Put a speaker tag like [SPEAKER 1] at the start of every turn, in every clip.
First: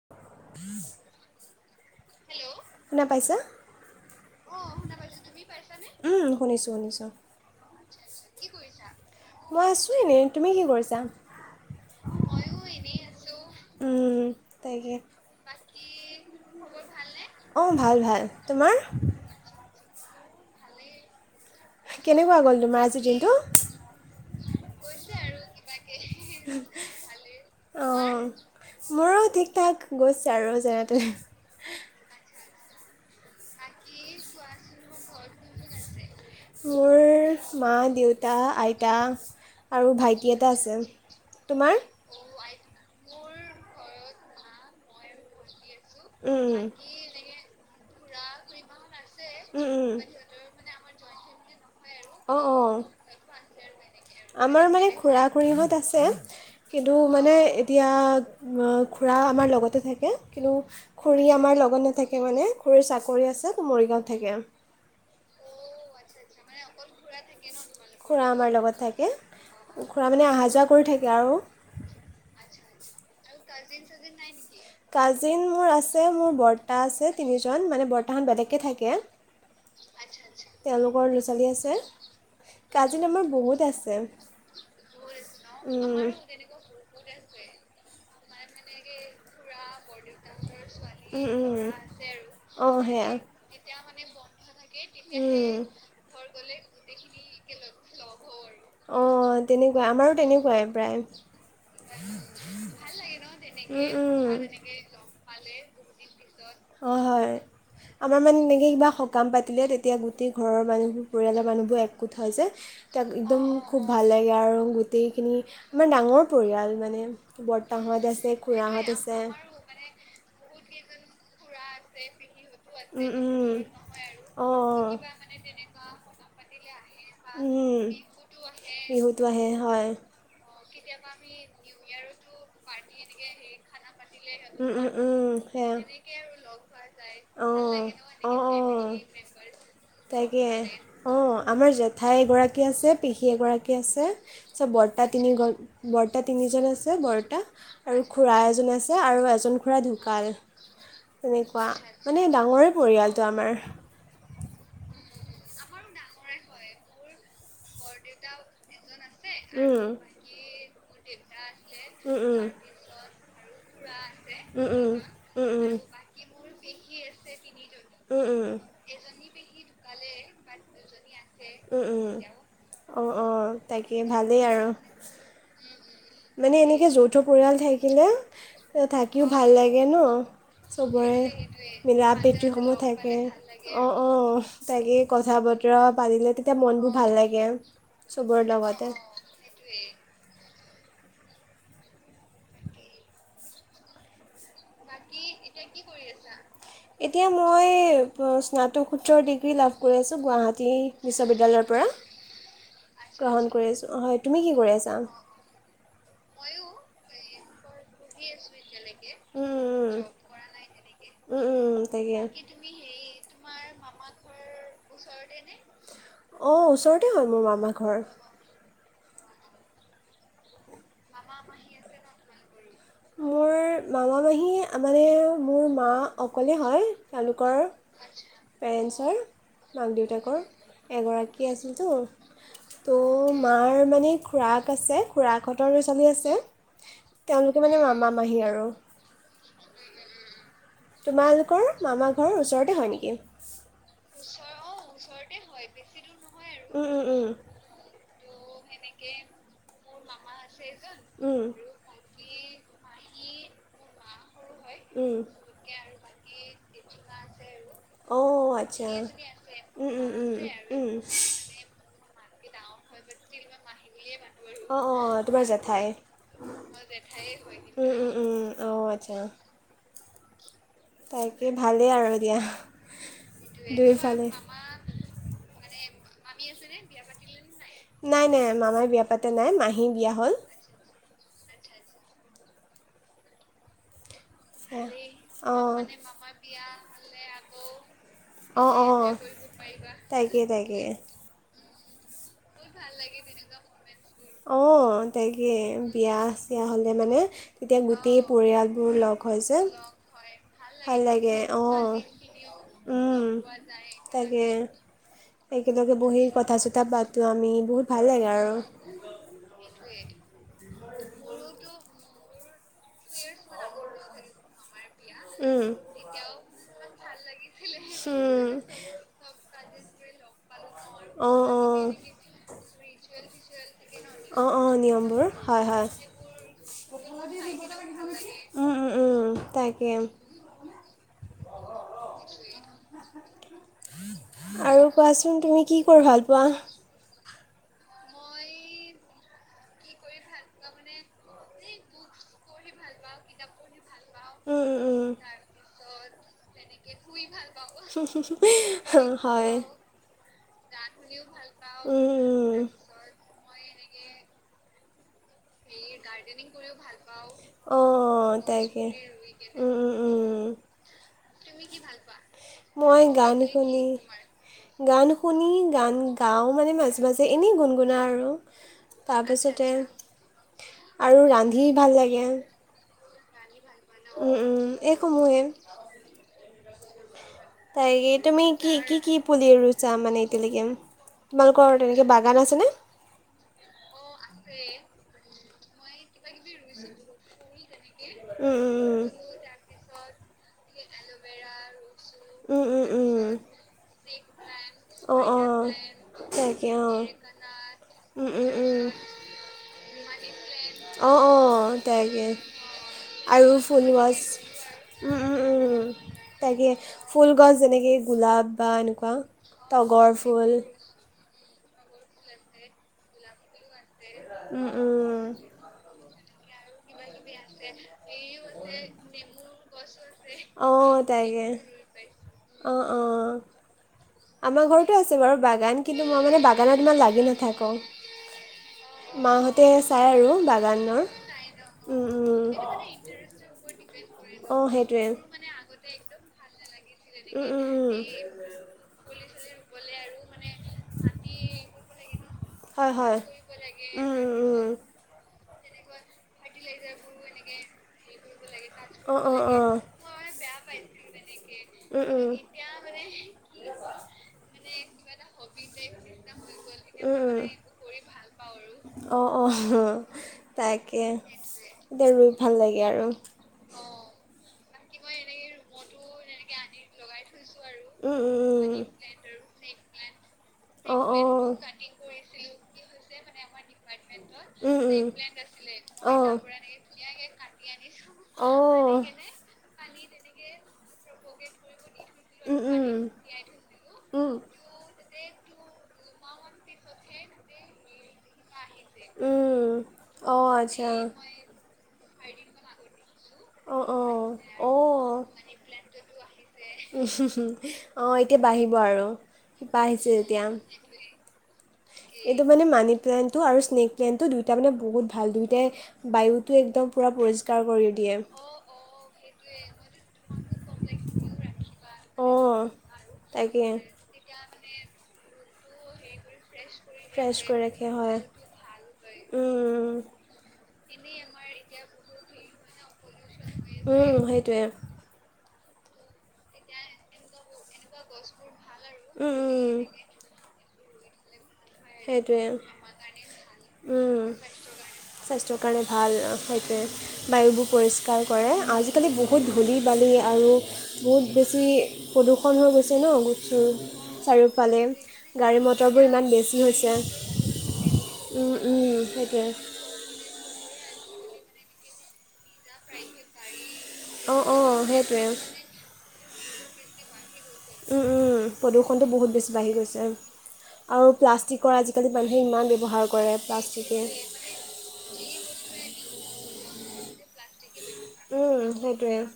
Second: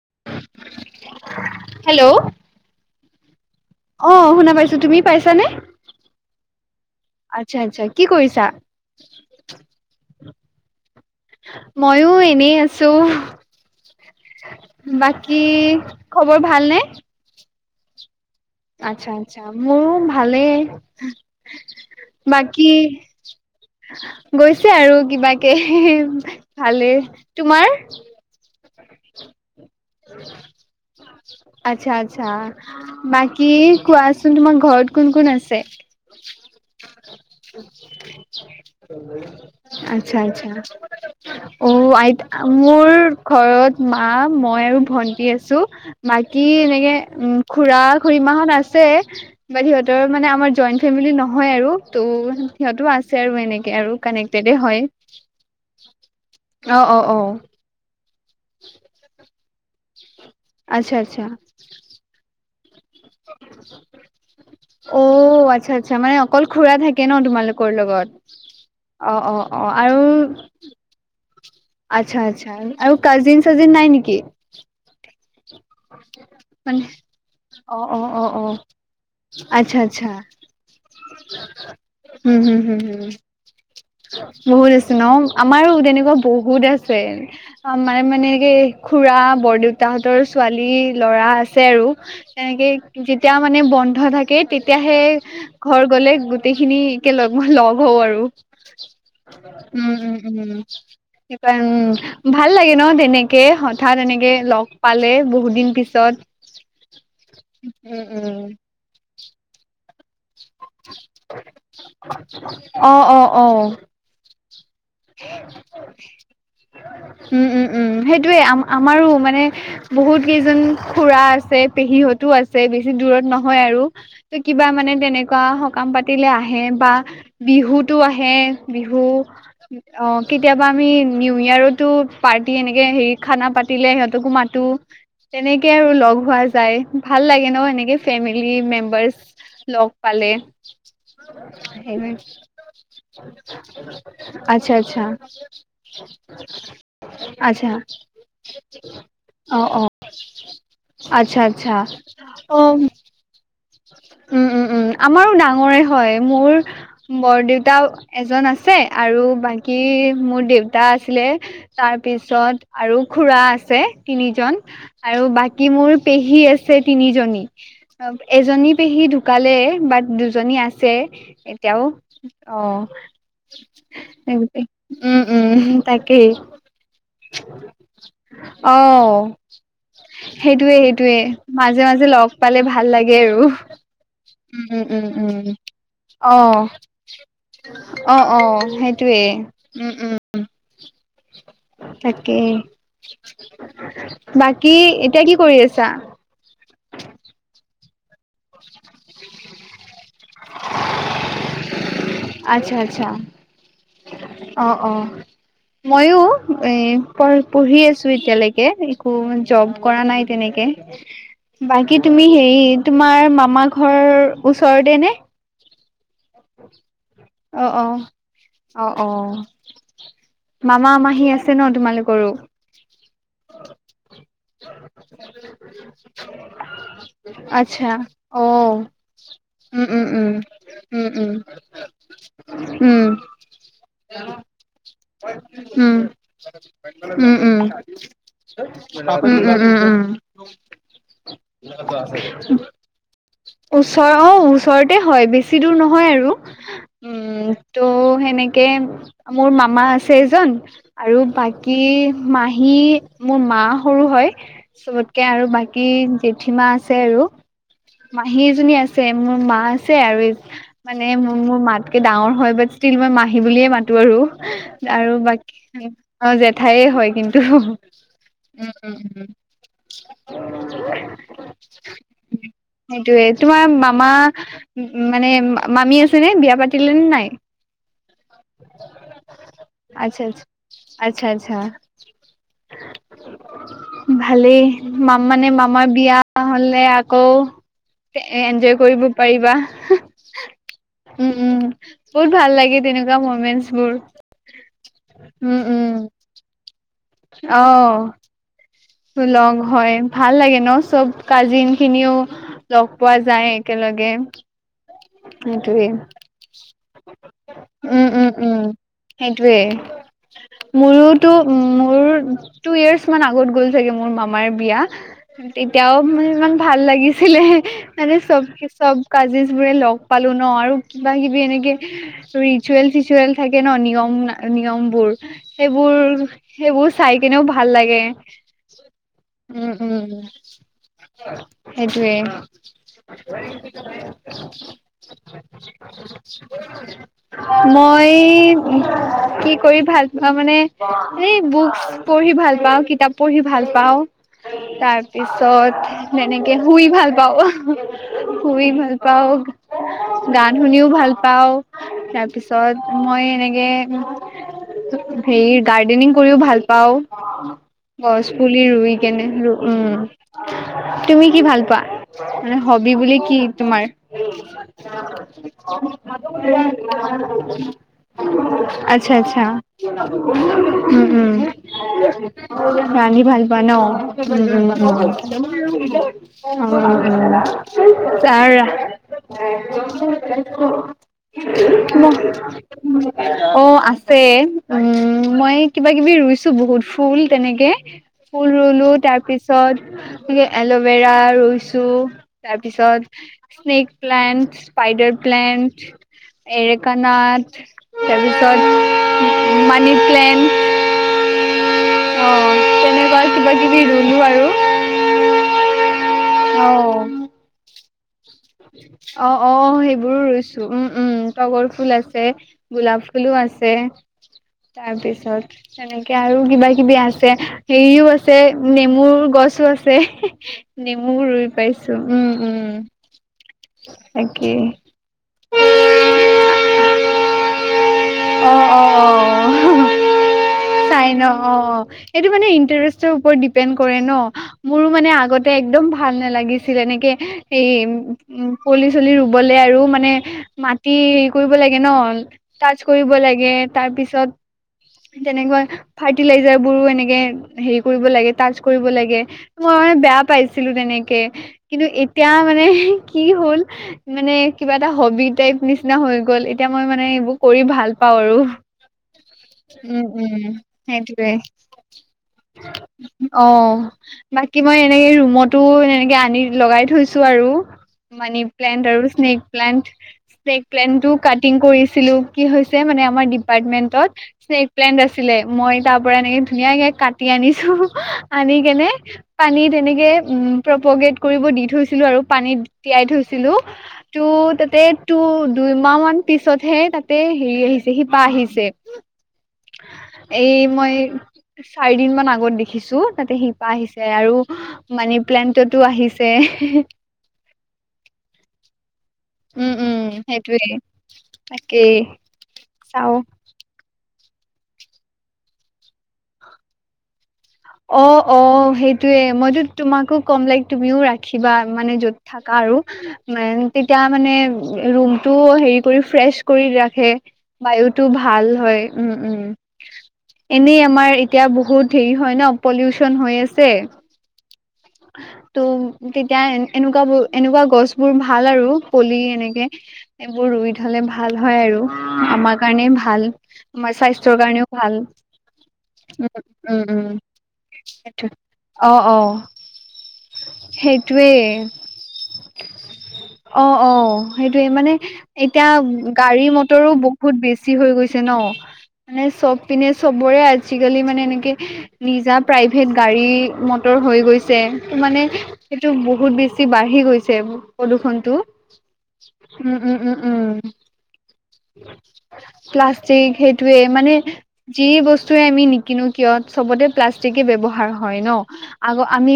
[SPEAKER 1] [inaudible]
[SPEAKER 2] Hello.
[SPEAKER 1] শুনা পাইছা?
[SPEAKER 2] অ', শুনা পাইছো, তুমি পাইছানে
[SPEAKER 1] উম, শুনিছোঁ শুনিছোঁ।
[SPEAKER 2] আচ্ছা আচ্ছা কি কৰিছা?
[SPEAKER 1] মই আছোঁ এনেই, তুমি কি কৰিছা?
[SPEAKER 2] ময়ো এনেই আছো।
[SPEAKER 1] উম, তাকে।
[SPEAKER 2] বাকী খবৰ ভালনে?
[SPEAKER 1] অ', ভাল ভাল। তোমাৰ?
[SPEAKER 2] আচ্ছা আচ্ছা মোৰো ভালেই।
[SPEAKER 1] কেনেকুৱা গ'ল
[SPEAKER 2] বাকী
[SPEAKER 1] তোমাৰ আজিৰ দিনটো?
[SPEAKER 2] গৈছে আৰু কিবাকে। ভালেই, তোমাৰ?
[SPEAKER 1] অঁ। মোৰো ঠিক ঠাক গৈছে আৰু যেনে তেনে।
[SPEAKER 2] আচ্ছা আচ্ছা বাকী কোৱাচোন তোমাৰ ঘৰত কোন কোন আছে?
[SPEAKER 1] মোৰ মা দেউতা আইতা আৰু
[SPEAKER 2] আচ্ছা
[SPEAKER 1] ভাইটি
[SPEAKER 2] আচ্ছা
[SPEAKER 1] এটা আছে। তোমাৰ?
[SPEAKER 2] অ' আইতা মোৰ ঘৰত মা মই আৰু ভন্টি আছো।
[SPEAKER 1] উম,
[SPEAKER 2] বাকী
[SPEAKER 1] উম।
[SPEAKER 2] এনেকে উম খুৰা খু়ৰীমাহঁত আছে।
[SPEAKER 1] উম,
[SPEAKER 2] বাকী সিহঁতৰ মানে আমাৰ জই ফেমিলি নহয় আৰু। ত'
[SPEAKER 1] অ', অ',
[SPEAKER 2] সিহঁতো
[SPEAKER 1] অ',
[SPEAKER 2] আছে আৰু এনেকে আৰু কানেক্টেডে
[SPEAKER 1] আমাৰ
[SPEAKER 2] হয়।
[SPEAKER 1] মানে খুৰা খুৰীহঁত আছে।
[SPEAKER 2] অ'
[SPEAKER 1] কিন্তু
[SPEAKER 2] অ' অ'
[SPEAKER 1] মানে এ এতিয়া অ' খুৰা আমাৰ লগতে থাকে কিন্তু
[SPEAKER 2] আচ্ছা আচ্ছা
[SPEAKER 1] খুৰী আমাৰ লগত নাথাকে। তেওঁ মানে খুৰীৰ চাকৰি আছে তে মৰিগাঁৱত থাকে।
[SPEAKER 2] অ', আচ্ছা আচ্ছা মানে অকল খুৰা থাকে ন তোমালোক লোকৰ লগত
[SPEAKER 1] খুৰা আমাৰ
[SPEAKER 2] অ' অ' অ' আৰু
[SPEAKER 1] চাকৰি ঠাইত [inaudible]
[SPEAKER 2] আচ্ছা আচ্ছা আৰু কাজিন চাজিন নাই নেকি?
[SPEAKER 1] কাজিন মোৰ আছে মোৰ বৰ্তা
[SPEAKER 2] মানে
[SPEAKER 1] আছে তিনিজন
[SPEAKER 2] অ'
[SPEAKER 1] মানে
[SPEAKER 2] অ' অ'
[SPEAKER 1] বৰ্তাহঁত
[SPEAKER 2] অ'
[SPEAKER 1] বেলেগকে থাকে।
[SPEAKER 2] আচ্ছা আচ্ছা।
[SPEAKER 1] তেওঁলোকৰ ল'ৰা ছোৱালী আছে।
[SPEAKER 2] উম, হম, হম,
[SPEAKER 1] কাজিন
[SPEAKER 2] হম,
[SPEAKER 1] আমাৰ বহুত আছে
[SPEAKER 2] বহুত আছে ন আমাৰো তেনেকুৱা বহুত
[SPEAKER 1] উম।
[SPEAKER 2] বহুত আছে। আমাৰ মানে কি খুৰা বৰদেউতাহঁতৰ ছোৱালী ল'ৰা আছে আৰু তেনেকে
[SPEAKER 1] আৰু সেই
[SPEAKER 2] যেতিয়া মানে বন্ধ থাকে তেতিয়াহে ঘৰ গ'লে গোট গোটেইখিনি একে লগ মই লগ হওঁ আৰু
[SPEAKER 1] অঁ
[SPEAKER 2] উম
[SPEAKER 1] তেনেকুৱাই আমাৰো
[SPEAKER 2] উম উম।
[SPEAKER 1] তেনেকুৱাই প্ৰায়
[SPEAKER 2] সেইকাৰণে উম ভাল লাগে ন তেনেকে হঠাৎ এনেকে লগ পালে বহুত দিন পিছ
[SPEAKER 1] দিন পিছত। অ হয়
[SPEAKER 2] উম
[SPEAKER 1] আমাৰ মানে
[SPEAKER 2] উম
[SPEAKER 1] এনেকে কিবা সকাম পাতিলে তেতিয়া গোট তেই ঘৰৰ মানুহবোৰ পৰিয়ালৰ মানুহবোৰ একগোট হয় যে
[SPEAKER 2] অ
[SPEAKER 1] তাক
[SPEAKER 2] অ
[SPEAKER 1] একদম
[SPEAKER 2] অ
[SPEAKER 1] খুব ভাল লাগে আৰু গোটেইখিনি আমাৰ ডাঙৰ পৰিয়াল মানে।
[SPEAKER 2] উম উম উম
[SPEAKER 1] বৰ্তাহঁত আছে
[SPEAKER 2] সেইটোয়ে
[SPEAKER 1] খুৰাহঁত
[SPEAKER 2] আম-আমাৰো
[SPEAKER 1] আছে
[SPEAKER 2] মানে বহুত কেইজন খুৰা আছে, পেহীহতো আছে বেছি
[SPEAKER 1] উম
[SPEAKER 2] দূৰত
[SPEAKER 1] উম
[SPEAKER 2] নহয় আৰু
[SPEAKER 1] অ
[SPEAKER 2] কিবা মানে তেনেকুৱা সকাম পাতিলে আহে বা
[SPEAKER 1] উম
[SPEAKER 2] বিহুতো আহে বিহু
[SPEAKER 1] বিহুতো আহে হয়
[SPEAKER 2] অ কেতিয়াবা আমি নিউ ইয়াৰতো পাৰ্টি এনেকে হেৰি খানা পাতিলে সিহঁতকো মাতো।
[SPEAKER 1] উম উম উম
[SPEAKER 2] তেনেকে
[SPEAKER 1] সেয়া
[SPEAKER 2] আৰু লগ হোৱা যায়, ভাল লাগে
[SPEAKER 1] অ
[SPEAKER 2] ন এনেকে
[SPEAKER 1] অ অ
[SPEAKER 2] ফেমিলি মেম্বাৰ্চ লগ পালে।
[SPEAKER 1] তাকে অ আমাৰ কে আছে তাপিছত
[SPEAKER 2] আচ্ছা আচ্ছা
[SPEAKER 1] বৰতা তিনি গ'ল বৰতা তিনি জন আছে বৰতা
[SPEAKER 2] আচ্ছা
[SPEAKER 1] আৰু খুৰা এজন আছে আৰু এজন
[SPEAKER 2] অ
[SPEAKER 1] খুৰা
[SPEAKER 2] অ
[SPEAKER 1] ঢুকাল
[SPEAKER 2] আচ্ছা
[SPEAKER 1] তেনেকুৱা
[SPEAKER 2] আচ্ছা
[SPEAKER 1] মানে ডাঙৰে
[SPEAKER 2] অ
[SPEAKER 1] পৰিয়ালটো আমাৰ।
[SPEAKER 2] উম উম উম উ আমাৰো ডাঙৰে হয় মোৰ বৰ দেউতা এজন আছে আৰু বাকী
[SPEAKER 1] উম।
[SPEAKER 2] মোৰ দেউতা আছিলে
[SPEAKER 1] উম, উম।
[SPEAKER 2] তাৰপিছত আৰু খুৰা আছে তিনিজন
[SPEAKER 1] উম, উম,
[SPEAKER 2] আৰু
[SPEAKER 1] উম,
[SPEAKER 2] বাকী
[SPEAKER 1] উম।
[SPEAKER 2] মোৰ পেহী আছে তিনিজনী। অ
[SPEAKER 1] উম, উম।
[SPEAKER 2] এজনী পেহী ঢুকালে বাত দুজনী আছে এতিয়াও।
[SPEAKER 1] উম, উম।
[SPEAKER 2] অ
[SPEAKER 1] অ', তাকে ভালেই
[SPEAKER 2] এনেকে
[SPEAKER 1] আৰু
[SPEAKER 2] উম উম। তাকেই
[SPEAKER 1] মানে এনেকে যৌথ পৰিয়াল
[SPEAKER 2] অ
[SPEAKER 1] থাকিলে থাকিও ভাল লাগে ন,
[SPEAKER 2] সেইটোয়ে সেইটোয়ে মাজে
[SPEAKER 1] চবৰে
[SPEAKER 2] মাজে
[SPEAKER 1] মিলা
[SPEAKER 2] লগ পালে
[SPEAKER 1] প্ৰীতিসমূহ
[SPEAKER 2] ভাল
[SPEAKER 1] থাকে
[SPEAKER 2] লাগে আৰু
[SPEAKER 1] অ অ
[SPEAKER 2] উম
[SPEAKER 1] তাকে
[SPEAKER 2] উম উম
[SPEAKER 1] কথা
[SPEAKER 2] উম
[SPEAKER 1] বতৰা
[SPEAKER 2] অ
[SPEAKER 1] পাতিলে তেতিয়া মন বোৰ ভাল লাগে।
[SPEAKER 2] অ
[SPEAKER 1] চবৰে
[SPEAKER 2] অ
[SPEAKER 1] লগতে।
[SPEAKER 2] সেইটয়ে উম উম। তাকেই বাকী এতিয়া কি কৰি আছা?
[SPEAKER 1] এতিয়া মই স্নাতকসোত্ৰৰ ডিগ্ৰী লাভ কৰি আছোঁ গুৱাহাটী বিশ্ববিদ্যালয়ৰ
[SPEAKER 2] আচ্ছা আচ্ছা
[SPEAKER 1] পৰা। গ্ৰহণ কৰি আছো হয়, তুমি কি কৰি আছা?
[SPEAKER 2] মইো এ পঢ়-পঢ়ি আছো এতিয়ালৈকে একো জব কৰা নাই তেনেকে।
[SPEAKER 1] উম
[SPEAKER 2] বাকী তুমি হেৰি তোমাৰ মামা ঘৰ ওচৰতে নে?
[SPEAKER 1] অ ওচৰতে হয় মোৰ
[SPEAKER 2] অ
[SPEAKER 1] মামা
[SPEAKER 2] অ
[SPEAKER 1] ঘৰ।
[SPEAKER 2] অ অ মামা মাহী আছে ন তোমালোকৰো?
[SPEAKER 1] মোৰ মামা মাহী মানে মোৰ মা অকলে হয় তেওঁলোকৰ
[SPEAKER 2] আচ্ছা অ
[SPEAKER 1] পেৰেণ্টছৰ।
[SPEAKER 2] উম
[SPEAKER 1] মাক
[SPEAKER 2] উম উম
[SPEAKER 1] দেউতাকৰ,
[SPEAKER 2] উম
[SPEAKER 1] এগৰাকী আছিলতো ত'
[SPEAKER 2] উম উম
[SPEAKER 1] মাৰ মানে খুৰাক আছে খুৰাকহঁতৰ
[SPEAKER 2] উম
[SPEAKER 1] ল'ৰা-ছোৱালী আছে
[SPEAKER 2] উম উম,
[SPEAKER 1] তেওঁলোকে মানে মামা মাহী আৰু
[SPEAKER 2] উম উম উম উম
[SPEAKER 1] তোমালোকৰ মামা ঘৰৰ ওচৰতে হয় নেকি?
[SPEAKER 2] অ ওচৰ ওচৰতে হয় বেছি দূৰ নহয় আৰু উম ত' সেনে কে মোৰ মামা আছে এজন আৰু
[SPEAKER 1] উম।
[SPEAKER 2] বাকী মাহী মোৰ মা সৰু হয়
[SPEAKER 1] উম
[SPEAKER 2] চবতকে আৰু বাকী জেঠী মা আছে আৰু।
[SPEAKER 1] অ
[SPEAKER 2] মাহীজনী
[SPEAKER 1] আচ্ছা
[SPEAKER 2] আছে, মোৰ মা
[SPEAKER 1] উম
[SPEAKER 2] আছে
[SPEAKER 1] উম
[SPEAKER 2] আৰু
[SPEAKER 1] উম উম।
[SPEAKER 2] মানে মো-মোৰ মাত তকে ডাঙৰ হয় বাট ষ্টিল মই মাহী বুলিয়ে মাতো আৰু,
[SPEAKER 1] অ অ
[SPEAKER 2] আৰু
[SPEAKER 1] তোমাৰ জেঠাই।
[SPEAKER 2] বাকী অ জেঠাইে হয় কিন্তু উ
[SPEAKER 1] উম উম উম অ
[SPEAKER 2] উ
[SPEAKER 1] আচ্ছা
[SPEAKER 2] উ [unintelligible]
[SPEAKER 1] তাকে ভালেই আৰু এতিয়া
[SPEAKER 2] সেইটোৱে তোমাৰ মামা মানে মামী আছেনে বিয়া পাতিলেনে নাই
[SPEAKER 1] নাই নাই মামাৰ বিয়া পাতা নাই মাহী বিয়া
[SPEAKER 2] আচ্ছা
[SPEAKER 1] হ'ল
[SPEAKER 2] আচ্ছা আচ্ছা ভালেই মাম মানে মামাৰ
[SPEAKER 1] অ
[SPEAKER 2] বিয়া হলে আকৌ এ এনজয়
[SPEAKER 1] অ',
[SPEAKER 2] কৰিব
[SPEAKER 1] অ',
[SPEAKER 2] পাৰিবা
[SPEAKER 1] তাকে তাকে
[SPEAKER 2] উম উম বহুত ভাল লাগে তেনেকুৱা মমেঞ্চ বোৰ উম উম
[SPEAKER 1] তেতিয়াহ'লে মানে তেতিয়া গোটেই
[SPEAKER 2] আহ
[SPEAKER 1] পৰিয়াল
[SPEAKER 2] লগ হয় ভাল লাগে ন
[SPEAKER 1] ভাল
[SPEAKER 2] চব
[SPEAKER 1] লাগে
[SPEAKER 2] কাজিন
[SPEAKER 1] অ',
[SPEAKER 2] খিনিও লগ পোৱা
[SPEAKER 1] উম,
[SPEAKER 2] যায়ে একেলগে
[SPEAKER 1] তাকে
[SPEAKER 2] সেইটোৱে
[SPEAKER 1] একেলগে বহি কথা চথা পাত
[SPEAKER 2] উম উম উম সেইটোৱেই মোৰোতো মোৰ টু ইয়াৰ্চ মান আগত গ'ল চাগে মোৰ মামাৰ বিয়া
[SPEAKER 1] উম।
[SPEAKER 2] তেতিয়াও মানে ইমান ভাল লাগিছিলে মানে
[SPEAKER 1] উম,
[SPEAKER 2] চব চব কাজিজ বোৰে লগ পালো ন আৰু কিবা কিবি
[SPEAKER 1] অ', অ'। অ',
[SPEAKER 2] এনেকে
[SPEAKER 1] অ', নিয়মবোৰ
[SPEAKER 2] ৰিচুৱেল চিচুৱেল থাকে ন নিয়ম
[SPEAKER 1] অঁ অঁ
[SPEAKER 2] নিয়মবোৰ
[SPEAKER 1] হয় হয়।
[SPEAKER 2] সেইবোৰ সেইবোৰ চাই কেনেও ভাল লাগে উম উম সেইটোৱে
[SPEAKER 1] আৰু কোৱাচোন তুমি কি কৰি ভাল পোৱা
[SPEAKER 2] মই কি কৰি ভাল পাওঁ মানে এই বুকচ্ পঢ়ি ভাল পাওঁ কিতাপ পঢ়ি ভাল পাওঁ
[SPEAKER 1] উম, উম,
[SPEAKER 2] তাৰ
[SPEAKER 1] উম।
[SPEAKER 2] পিছত তেনেকে শুই ভাল পাওঁ শুই ভাল পাওঁ
[SPEAKER 1] হয়।
[SPEAKER 2] গান শুনিও ভাল পাওঁ
[SPEAKER 1] উম, উম।
[SPEAKER 2] তাৰপিছত মই এনেকে হেই গাৰ্ডেনিং কৰিও ভাল পাও গছ
[SPEAKER 1] অ',
[SPEAKER 2] পুলি
[SPEAKER 1] তাকে।
[SPEAKER 2] ৰুই কেনে ৰু উম তুমি কি ভাল পোৱা মানে হবি
[SPEAKER 1] মই
[SPEAKER 2] বুলি কি
[SPEAKER 1] গান শুনি
[SPEAKER 2] তোমাৰ [unintelligible]
[SPEAKER 1] গান শুনি গান গাওঁ মানে মাজে মাজে এনেই গুণগুণাও আৰু।
[SPEAKER 2] আচ্ আচ্ছা আচ্ছা
[SPEAKER 1] তাৰপিছতে
[SPEAKER 2] উম
[SPEAKER 1] আৰু
[SPEAKER 2] উম
[SPEAKER 1] ৰান্ধি ভাল লাগে।
[SPEAKER 2] ৰান্ধি ভাল পোৱা ন উম উম উম অ অ অ
[SPEAKER 1] বাকী তুমি কি কি কি পুলি ৰুইচা মানে এতিয়ালেকে তোমালোকৰ তেনেকে বাগান আছেনে
[SPEAKER 2] অ আছে উম মই কিবা কিবি ৰুইছো বহুত ফুল তেনেকে ফুল
[SPEAKER 1] উম উম
[SPEAKER 2] ৰুলো
[SPEAKER 1] উম।
[SPEAKER 2] তাৰ পিছত এল'ভেৰা ৰুইছো
[SPEAKER 1] উম উম
[SPEAKER 2] তাৰপিছত
[SPEAKER 1] উম
[SPEAKER 2] স্নেক প্লেণ্ট স্পাইডাৰ
[SPEAKER 1] অঁ অঁ
[SPEAKER 2] প্লেণ্ট
[SPEAKER 1] তাকে অঁ।
[SPEAKER 2] এৰেকানাথ
[SPEAKER 1] উম উম উম
[SPEAKER 2] তাৰপিছত মানি প্লেণ্ট
[SPEAKER 1] অঁ অ তাকে
[SPEAKER 2] তেনেকুৱা কিবা
[SPEAKER 1] আৰু
[SPEAKER 2] কিবি
[SPEAKER 1] ফুল
[SPEAKER 2] ৰুলো
[SPEAKER 1] ৱাছ
[SPEAKER 2] আৰু।
[SPEAKER 1] উম উম উম তাকে
[SPEAKER 2] অ',
[SPEAKER 1] ফুল গছ যেনেকে গোলাপ বা এনেকুৱা
[SPEAKER 2] অ', অ',
[SPEAKER 1] তগৰ
[SPEAKER 2] সেইবোৰো
[SPEAKER 1] ফুল
[SPEAKER 2] ৰুইছো উম, উম তগৰ ফুল আছে গোলাপ ফুলো আছে
[SPEAKER 1] উম উম
[SPEAKER 2] তাৰপিছত তেনেকে আৰু কিবা কিবি আছে হেৰিও আছে নেমুৰ গছও আছে
[SPEAKER 1] অঁ
[SPEAKER 2] নেমুও
[SPEAKER 1] তাকে
[SPEAKER 2] ৰুই পাই ছো উম
[SPEAKER 1] অঁ অঁ।
[SPEAKER 2] উম তাকে
[SPEAKER 1] আমাৰ ঘৰতো আছে বাৰু বাগান, কিন্তু মই মানে বাগানত ইমান লাগি নাথাকো।
[SPEAKER 2] অ', অ', অ',
[SPEAKER 1] আৰু বাগানৰ
[SPEAKER 2] চাই ন অ', অ',
[SPEAKER 1] উম
[SPEAKER 2] এইটো মানে
[SPEAKER 1] উম
[SPEAKER 2] ইণ্টাৰেষ্টৰ ওপৰত দীপ পেন কৰে ন,
[SPEAKER 1] অঁ
[SPEAKER 2] মোৰো
[SPEAKER 1] সেইটোৱে।
[SPEAKER 2] মানে আগতে একদম ভাল নালাগিছিল এনেকে
[SPEAKER 1] উম
[SPEAKER 2] হেৰী।
[SPEAKER 1] উম
[SPEAKER 2] উম পুলি চুলি ৰুবলে আৰু মানে মাটি হেৰি কৰিব লাগে ন। টাচ
[SPEAKER 1] হয়
[SPEAKER 2] কৰিব
[SPEAKER 1] হয়
[SPEAKER 2] তাৰ
[SPEAKER 1] উম
[SPEAKER 2] পিছত
[SPEAKER 1] উম উম।
[SPEAKER 2] তেনেকৈ ফাৰ্টিলাইজাৰবোৰো এনেকে হেৰি কৰিব লাগে, টাচ কৰিব লাগে।
[SPEAKER 1] অঁ অঁ
[SPEAKER 2] মই
[SPEAKER 1] অঁ।
[SPEAKER 2] মানে বেয়া পাইছিলো তেনেকে, কিন্তু
[SPEAKER 1] উম
[SPEAKER 2] এতিয়া
[SPEAKER 1] উম।
[SPEAKER 2] মানে কি হ'ল মানে কিবা এটা হবি টাইপ নিচিনা হৈ গ'ল, এতিয়া মই মানে এইবোৰ কৰি ভাল পাওঁ আৰু।
[SPEAKER 1] অ', অ',
[SPEAKER 2] উম উম
[SPEAKER 1] তাকে,
[SPEAKER 2] সেইটোৱে
[SPEAKER 1] এতিয়া ৰুই ভাল লাগে আৰু।
[SPEAKER 2] অ', বাকী মই এনেকে ৰুমতো এনেকে আনি লগাই থৈছো আৰু। মানি
[SPEAKER 1] উম উম উম।
[SPEAKER 2] প্লেণ্ট আৰু স্নেক প্লেণ্ট, স্নেক
[SPEAKER 1] অ
[SPEAKER 2] প্লেণ্টটো
[SPEAKER 1] অ।
[SPEAKER 2] কাটিং কৰিছিলো। কি হৈছে মানে আমাৰ ডিপাৰ্টমেন্টত স্নেক
[SPEAKER 1] উম
[SPEAKER 2] প্লেন্ট
[SPEAKER 1] উম
[SPEAKER 2] আছিলে, মই তাৰ
[SPEAKER 1] অ। অ।
[SPEAKER 2] পৰা এনেকে ধুনীয়াকে কাটি আনিছো, আনি কেনে। পানীত এনেকে উম প্ৰপগেট কৰিব দি থৈছিলো আৰু
[SPEAKER 1] উম
[SPEAKER 2] পানীত
[SPEAKER 1] উম
[SPEAKER 2] তিয়াই থৈছিলো টো
[SPEAKER 1] উম।
[SPEAKER 2] তাতে তো দুইমাহ মান পিছতহে তাতে হেৰি আহিছ শিপা আহিছে,
[SPEAKER 1] উম অ
[SPEAKER 2] এই
[SPEAKER 1] আচ্ছা।
[SPEAKER 2] মই চাৰি দিন মান আগত দেখিছোঁ, তাতে শি পা
[SPEAKER 1] অ অ
[SPEAKER 2] আহিছে আৰু
[SPEAKER 1] অ।
[SPEAKER 2] মানি প্লেন্টতো আহিছে।
[SPEAKER 1] অ', এতিয়া বাঢ়িব আৰু
[SPEAKER 2] উম
[SPEAKER 1] শিপা
[SPEAKER 2] উম
[SPEAKER 1] আহিছে এতিয়া।
[SPEAKER 2] সেইটোৱে তাকেই
[SPEAKER 1] এইটো মানে মানি
[SPEAKER 2] চাও
[SPEAKER 1] প্লণ্ট টো আৰু স্নেক প্লেনটো দুয়োটা মানে বহুত ভাল, দুয়োটাই বায়ুটো একদম পুৰা পৰিষ্কাৰ কৰি দিয়ে।
[SPEAKER 2] টোৱে মইতো তোমাকো ক'ম, লাইক তুমিও ৰাখিবা মানে য'ত থাকা
[SPEAKER 1] অঁ
[SPEAKER 2] আৰু মানে
[SPEAKER 1] তাকে।
[SPEAKER 2] তেতিয়া তাৰ মানে ৰুম টো হেৰি কৰি ফ্ৰেচ কৰি ৰাখে
[SPEAKER 1] ফ্ৰেছ কৰি ৰাখে
[SPEAKER 2] বায়ুটো
[SPEAKER 1] হয়,
[SPEAKER 2] ভাল হয়। উম উম, এনেই। আমাৰ এতিয়া বহুত হেৰি হয় ন পলিউচন হৈ আছে।
[SPEAKER 1] উম সেইটোৱে।
[SPEAKER 2] তোম তেতিয়া এন-এনেকুৱা বোৰ এনেকুৱা গছ বোৰ ভাল আৰু পলি
[SPEAKER 1] উম
[SPEAKER 2] এনেকে
[SPEAKER 1] উম
[SPEAKER 2] এইবোৰ ৰুই থলে ভাল হয় আৰু।
[SPEAKER 1] সেইটোৱে
[SPEAKER 2] আমাৰ কাৰণে ভাল, আমাৰ
[SPEAKER 1] উম।
[SPEAKER 2] স্বাস্থ্যৰ কাৰণেও ভাল।
[SPEAKER 1] স্বাস্থ্যৰ কাৰণে ভাল, অ',
[SPEAKER 2] উম উম
[SPEAKER 1] সেইটোৱে বায়ুবোৰ পৰিষ্কাৰ
[SPEAKER 2] সেইটো
[SPEAKER 1] কৰে,
[SPEAKER 2] অ
[SPEAKER 1] আজিকালি
[SPEAKER 2] অ
[SPEAKER 1] বহুত ধূলি বালি। আৰু
[SPEAKER 2] সেইটোৱে
[SPEAKER 1] বহুত বেছি প্ৰদূষণ হৈ গৈছে ন গোট
[SPEAKER 2] অ
[SPEAKER 1] চো
[SPEAKER 2] অ সেইটোৱে
[SPEAKER 1] চাৰিওফালে।
[SPEAKER 2] মানে
[SPEAKER 1] গাড়ী
[SPEAKER 2] এতিয়া
[SPEAKER 1] মটৰবোৰ ইমান
[SPEAKER 2] গাড়ী
[SPEAKER 1] বেছি
[SPEAKER 2] মটৰো
[SPEAKER 1] হৈছে
[SPEAKER 2] বহুত বেছি হৈ গৈছে ন, মানে
[SPEAKER 1] সেইটোৱে
[SPEAKER 2] চব পিনে চবৰে আজিকালি মানে এনেকে নিজা প্ৰাইভেট গাড়ী-মটৰ হৈ
[SPEAKER 1] অঁ
[SPEAKER 2] গৈছ চে,
[SPEAKER 1] অঁ
[SPEAKER 2] মানে
[SPEAKER 1] সেইটোৱে
[SPEAKER 2] সেইটো বহুত বেছি বাঢ়ি গৈছ। চে প্ৰদূষণ টো,
[SPEAKER 1] প্ৰদূষণটো বহুত বেছি বাঢ়ি
[SPEAKER 2] উম, উম,
[SPEAKER 1] গৈছে
[SPEAKER 2] উম, উম।
[SPEAKER 1] আৰু প্লা
[SPEAKER 2] প্লাষ্টিক সেইটোৱে
[SPEAKER 1] প্লাষ্টিকে
[SPEAKER 2] মানে। যি বস্তুৱে আমি নিকিনো কিয়, চবতে প্লাষ্টিকে ব্যৱহাৰ হ হয় ন আগ
[SPEAKER 1] সেইটোৱে
[SPEAKER 2] আমি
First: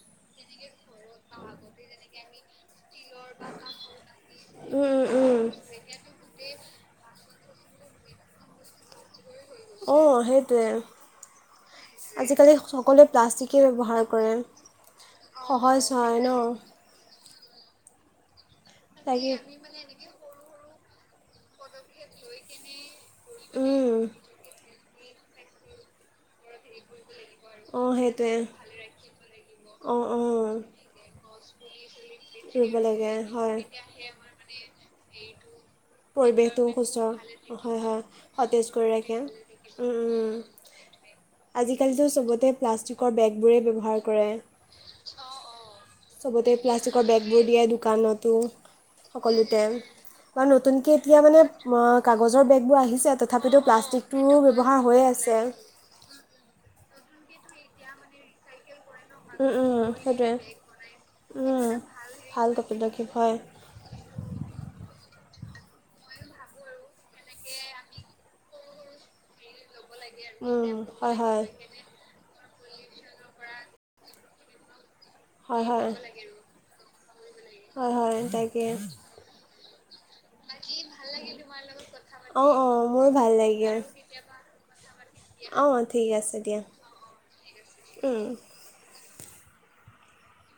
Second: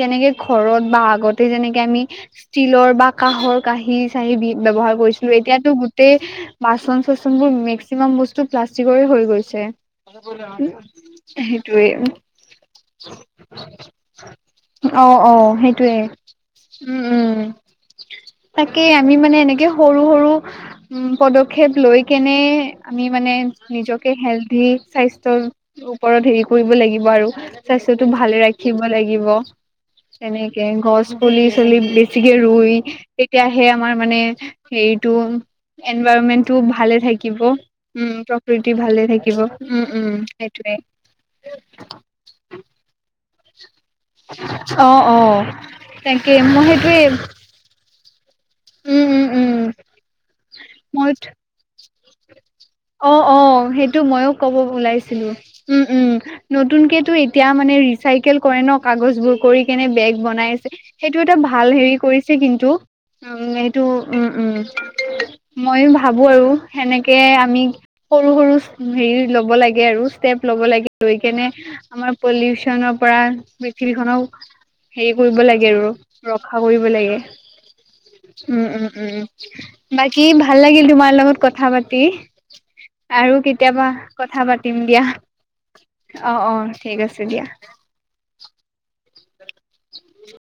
[SPEAKER 2] যেনেকে ঘৰত বা আ গতেই যেনেকে আমি ষ্টীলৰ বা কাঁহৰ কাঁহী চাঁহি বি
[SPEAKER 1] উম,
[SPEAKER 2] ব্যৱহাৰ
[SPEAKER 1] উম,
[SPEAKER 2] কৰিছিলো
[SPEAKER 1] উম।
[SPEAKER 2] এতিয়াতো গোটেই বাচন চাচন বোৰ মেক্সিমাম বস্তু প্লাষ্টিকৰে হৈ গৈছে।
[SPEAKER 1] অঁ সেইটোৱে
[SPEAKER 2] [unintelligible] সেইটোৱে। অ',
[SPEAKER 1] আজিকালি সকলোৱে প্লাষ্টিকেই ব্যৱহাৰ কৰে
[SPEAKER 2] অ',
[SPEAKER 1] সহজ
[SPEAKER 2] সেইটোৱে।
[SPEAKER 1] হয় ন
[SPEAKER 2] উম, উম। তাকে আমি মানে এনেকে সৰু, সৰু উম, পদক্ষেপ লৈ কেনে আমি মানে
[SPEAKER 1] উম
[SPEAKER 2] নিজকে হেলডি স্বাস্থ্য ওপৰত হেৰি কৰিব লাগিব আৰু
[SPEAKER 1] অ
[SPEAKER 2] স্বাস্থ্যয়টো
[SPEAKER 1] সেইটোৱে
[SPEAKER 2] ভালে ৰাখিব লাগিব।
[SPEAKER 1] অ অ
[SPEAKER 2] তেনেকে গছ পুলি চুলি বেছিকে
[SPEAKER 1] ৰুব
[SPEAKER 2] ৰুই
[SPEAKER 1] লাগে হয়
[SPEAKER 2] তেতিয়াহে আমাৰ মানে হেৰিটো এনভাইৰনমেন্টটো
[SPEAKER 1] পৰিৱেশটো সুস্থ
[SPEAKER 2] ভালে থাকিব
[SPEAKER 1] হয় হয়
[SPEAKER 2] উম,
[SPEAKER 1] সতেজ
[SPEAKER 2] প্ৰকৃতি
[SPEAKER 1] কৰি
[SPEAKER 2] ভালে
[SPEAKER 1] ৰাখে
[SPEAKER 2] থাকিব উম, উম, সেইটোয়ে।
[SPEAKER 1] আজিকালিতো চবতে প্লাষ্টিকৰ বেগবোৰে ব্যয়ৱহাৰ
[SPEAKER 2] অ', অ'। তাকে
[SPEAKER 1] চবতে
[SPEAKER 2] মই সেইটোৱে
[SPEAKER 1] প্লাষ্টিকৰ বেগবোৰ দিয়ে দোকানতো।
[SPEAKER 2] উম উম উম
[SPEAKER 1] সকলোতে। বা নতুনকে
[SPEAKER 2] মই
[SPEAKER 1] এতিয়া মানে কাগজৰ বেগবোৰ
[SPEAKER 2] অ
[SPEAKER 1] আহিছে,
[SPEAKER 2] অ
[SPEAKER 1] তথাপিতো
[SPEAKER 2] সেইটো মইয়ো
[SPEAKER 1] প্লাষ্টিকটোও
[SPEAKER 2] ক'ব
[SPEAKER 1] ব্যৱহাৰ হৈয়ে
[SPEAKER 2] ওলাইছিলো
[SPEAKER 1] আছে।
[SPEAKER 2] উম, উম। নতুনকেতো এতিয়া মানে ৰি চাইকেল কৰে ন কাগজ বোৰ
[SPEAKER 1] উম
[SPEAKER 2] কৰি
[SPEAKER 1] উম
[SPEAKER 2] কেনে বেগ
[SPEAKER 1] সেইটোৱে
[SPEAKER 2] বনাই সেইটো এটা
[SPEAKER 1] উম
[SPEAKER 2] ভাল হেৰি কৰিছে
[SPEAKER 1] ভাল
[SPEAKER 2] কিন্তু।
[SPEAKER 1] কপিল হয়।
[SPEAKER 2] ত উম, উম। ময়ো ভাবো আৰু সেনেকে আমি সৰু, সৰু হেৰি ল'ব লাগে আৰু ষ্টেপ লব
[SPEAKER 1] উম,
[SPEAKER 2] লাগে।
[SPEAKER 1] হয়
[SPEAKER 2] লৈ
[SPEAKER 1] হয়,
[SPEAKER 2] কেনে আমাৰ পলিউচনৰ পৰা পৃথিৱী খনক হেৰি কৰিব
[SPEAKER 1] হয়
[SPEAKER 2] লাগে আৰু
[SPEAKER 1] হয়,
[SPEAKER 2] ৰক্ষা কৰিব লাগে।
[SPEAKER 1] হয়, হয়।
[SPEAKER 2] উম,
[SPEAKER 1] তাকে।
[SPEAKER 2] উম, উম। বাকী ভাল লাগিল তোমাৰ লগত কথা পাতি।
[SPEAKER 1] অ', অ', মোৰো ভাল
[SPEAKER 2] আৰু
[SPEAKER 1] লাগিল,
[SPEAKER 2] কেতিয়াবা কথা পাতিম দিয়া।
[SPEAKER 1] অ', ঠিক
[SPEAKER 2] অ',
[SPEAKER 1] আছে দিয়া,
[SPEAKER 2] অ', থিক আছে দিয়া।
[SPEAKER 1] উম।
[SPEAKER 2] [unintelligible]